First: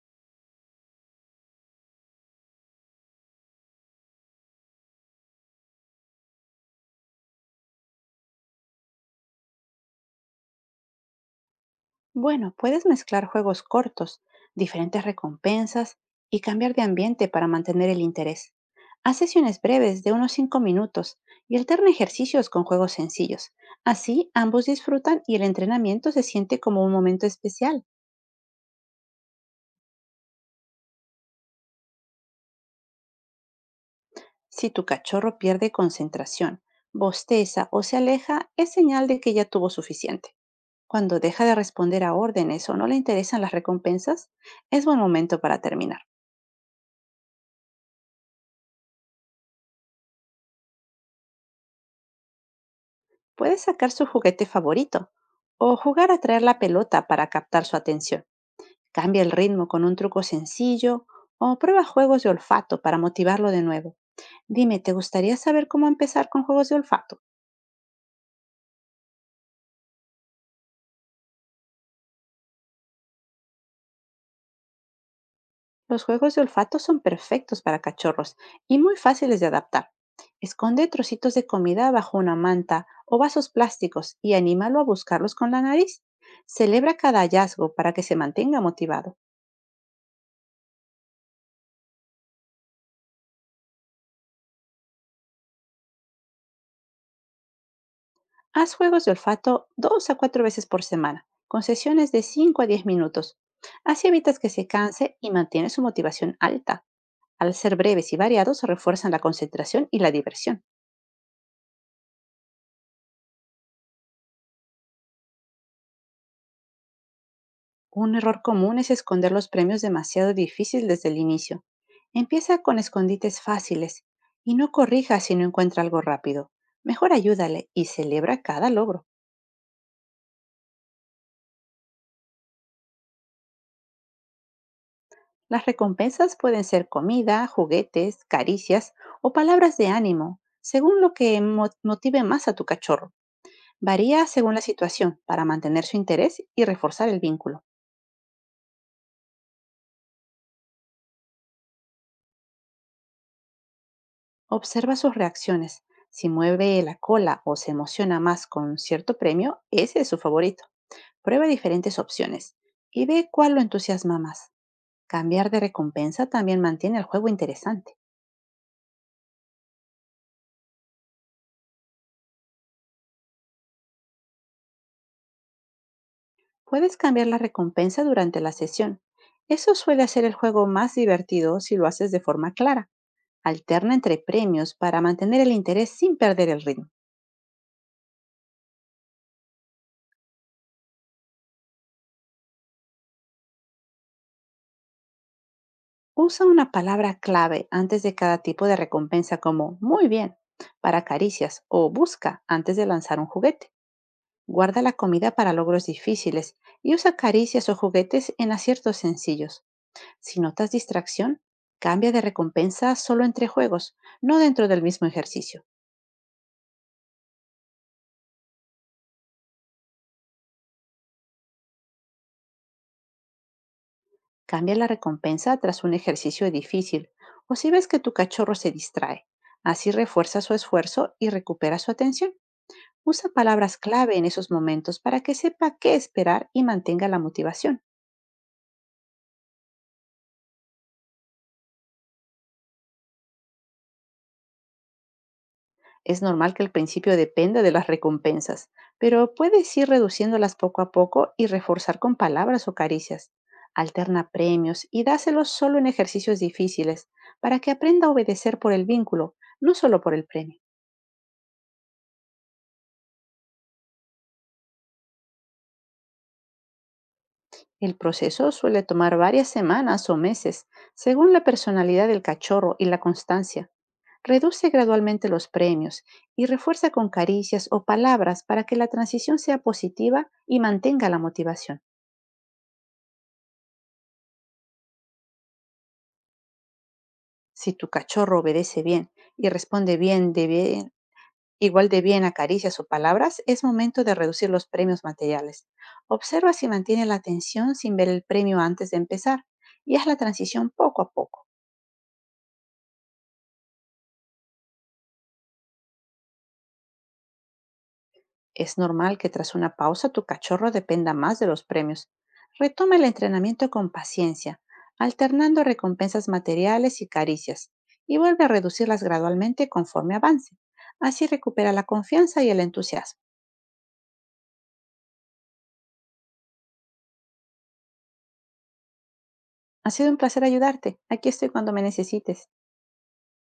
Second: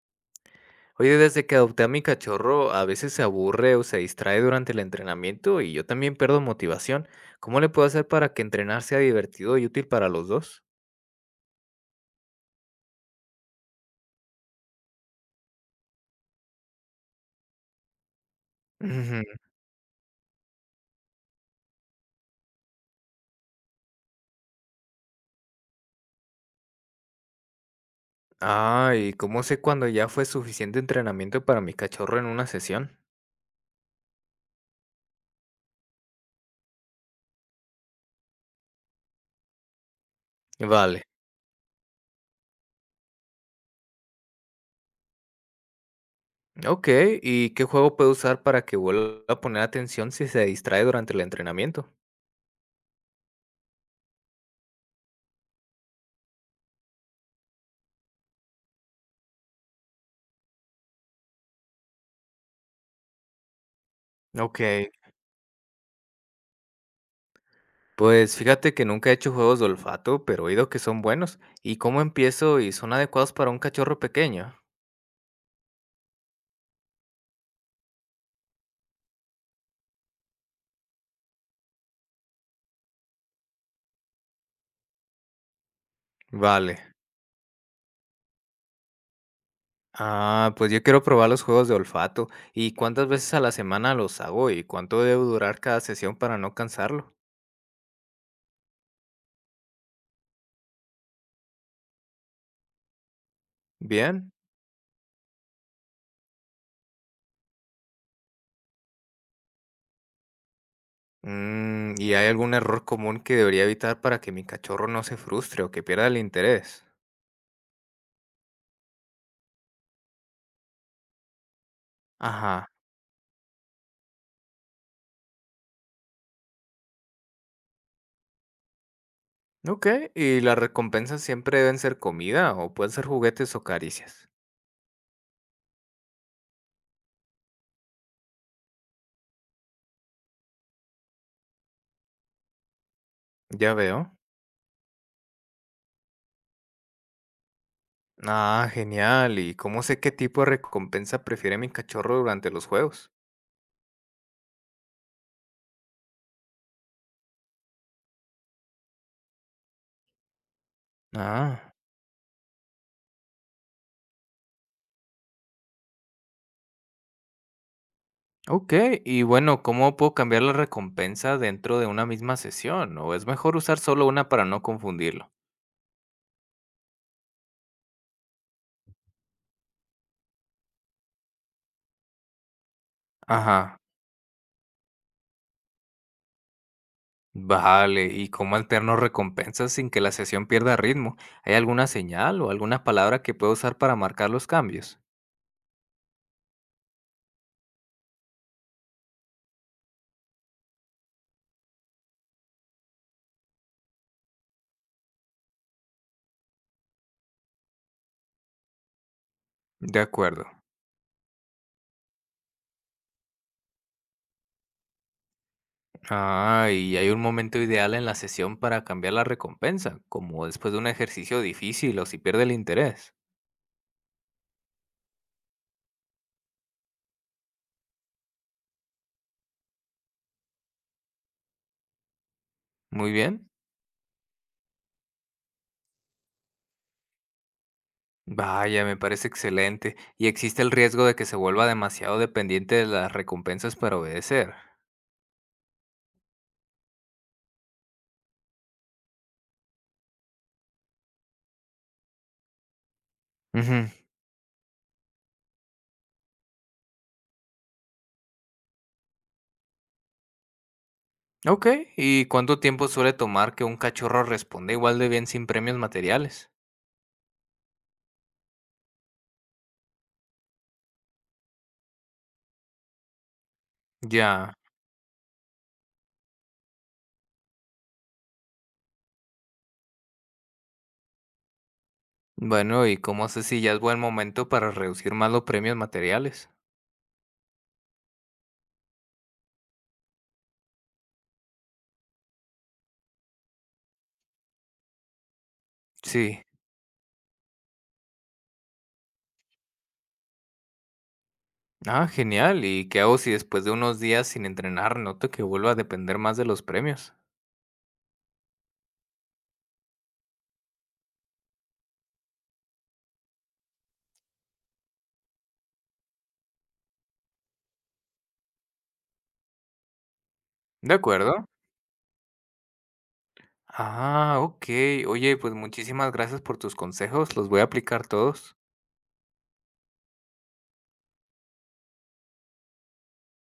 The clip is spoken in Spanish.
Oye, desde que adopté a mi cachorro, a veces se aburre o se distrae durante el entrenamiento y yo también pierdo motivación. ¿Cómo le puedo hacer para que entrenar sea divertido y útil para los dos? Bueno, puedes mezclar juegos cortos, diferentes recompensas y cambiar de ambiente para mantener el interés. Haz Ujú. sesiones breves de unos 5 minutos y alterna ejercicios con juegos sencillos. Así ambos disfrutan y el entrenamiento se siente como un momento especial. Ah, ¿y cómo sé cuando ya fue suficiente entrenamiento para mi cachorro en una sesión? Si tu cachorro pierde concentración, bosteza o se aleja, es señal de que ya tuvo suficiente. Vale. Cuando deja de responder a órdenes o no le interesan las recompensas, es buen momento para terminar. Ok, ¿y qué juego puedo usar para que vuelva a poner atención si se distrae durante el entrenamiento? Puede sacar su juguete favorito o jugar a traer la pelota para captar su atención. Cambia el ritmo con un truco sencillo o prueba juegos de olfato para motivarlo de nuevo. Ok, Dime, ¿te gustaría saber cómo empezar con juegos de olfato? pues fíjate que nunca he hecho juegos de olfato, pero he oído que son buenos. ¿Y cómo empiezo y son adecuados para un cachorro pequeño? Los juegos de olfato son perfectos para cachorros y muy fáciles de adaptar. Esconde trocitos de comida bajo una manta o vasos plásticos y anímalo a buscarlos con la nariz. Vale. Celebra cada hallazgo para que se mantenga motivado. Ah, pues yo quiero probar los juegos de olfato. ¿Y cuántas veces a la semana los hago y cuánto debe durar cada sesión para no cansarlo? Haz juegos de olfato dos a cuatro veces por semana, con sesiones de 5 a 10 minutos. Así ¿Bien? evitas que se canse y mantiene su motivación alta. Al ser breves y variados, refuerzan la concentración y la diversión. Mm, ¿y hay algún error común que debería evitar para que mi cachorro no se frustre o que pierda el interés? Un error común es esconder los premios demasiado difícil desde el inicio. Empieza Ajá. con escondites fáciles y no corrija si no encuentra algo rápido. Mejor ayúdale y celebra cada logro. Ok, ¿y las recompensas siempre deben ser comida o pueden ser juguetes o caricias? Las recompensas pueden ser comida, juguetes, caricias o palabras de ánimo, según lo que motive más a tu cachorro. Ya veo. Varía según la situación para mantener su interés y reforzar el vínculo. Ah, genial. ¿Y cómo sé qué tipo de recompensa prefiere mi cachorro durante los juegos? Observa sus reacciones. Si mueve la cola o se emociona más con cierto premio, ese es su favorito. Prueba Ah. diferentes opciones y ve cuál lo entusiasma más. Cambiar de recompensa también mantiene el juego interesante. Okey, y bueno, ¿cómo puedo cambiar la recompensa dentro de una misma sesión? ¿O es mejor usar solo una para no confundirlo? Puedes cambiar la recompensa durante la sesión. Eso suele hacer el juego más divertido si lo haces de forma clara. Ajá, Alterna entre premios para mantener el interés sin perder el ritmo. vale, ¿y cómo alterno recompensas sin que la sesión pierda ritmo? ¿Hay alguna señal o alguna palabra que pueda usar para marcar los cambios? Usa una palabra clave antes de cada tipo de recompensa como muy bien para caricias o busca antes de lanzar un juguete. Guarda la comida para logros difíciles y usa caricias o juguetes en aciertos sencillos. De Si acuerdo. notas distracción, cambia de recompensa solo entre juegos, no dentro del mismo ejercicio. Ah, ¿y hay un momento ideal en la sesión para cambiar la recompensa, como después de un ejercicio difícil o si pierde el interés? Cambia la recompensa tras un ejercicio difícil o si ves que tu cachorro se distrae. Así refuerza su esfuerzo y recupera su atención. Muy Usa bien. palabras clave en esos momentos para que sepa qué esperar y mantenga la motivación. Vaya, me parece excelente. ¿Y existe el riesgo de que se vuelva demasiado dependiente de las recompensas para obedecer? Es normal que al principio dependa de las recompensas, pero puedes ir reduciéndolas poco a poco y reforzar con palabras o caricias. Ujú. Alterna premios y dáselos solo en ejercicios difíciles para que aprenda a obedecer por el vínculo, no solo por el premio. Ok, ¿y cuánto tiempo suele tomar que un cachorro responda igual de bien sin premios materiales? El proceso suele tomar varias semanas o meses, según la personalidad del cachorro y la constancia. Ya. Reduce gradualmente los premios y refuerza con caricias o palabras para que la transición sea positiva y mantenga la motivación. Bueno, ¿y cómo sé si ya es buen momento para reducir más los premios materiales? Si tu cachorro obedece bien y responde bien de bien, igual de bien a caricias o palabras, es momento de reducir los premios materiales. Sí. Observa si mantiene la atención sin ver el premio antes de empezar y haz la transición poco a poco. Ah, genial. ¿Y qué hago si después de unos días sin entrenar noto que vuelvo a depender más de los premios? Es normal que tras una pausa tu cachorro dependa más de los premios. Retoma el entrenamiento con paciencia, alternando recompensas materiales y caricias, y vuelve a reducirlas gradualmente conforme avance. De Así acuerdo. recupera la confianza y el entusiasmo. Ah, ok. Oye, pues muchísimas gracias por tus consejos. Los voy a aplicar todos. Ha sido un placer ayudarte. Aquí estoy cuando me necesites.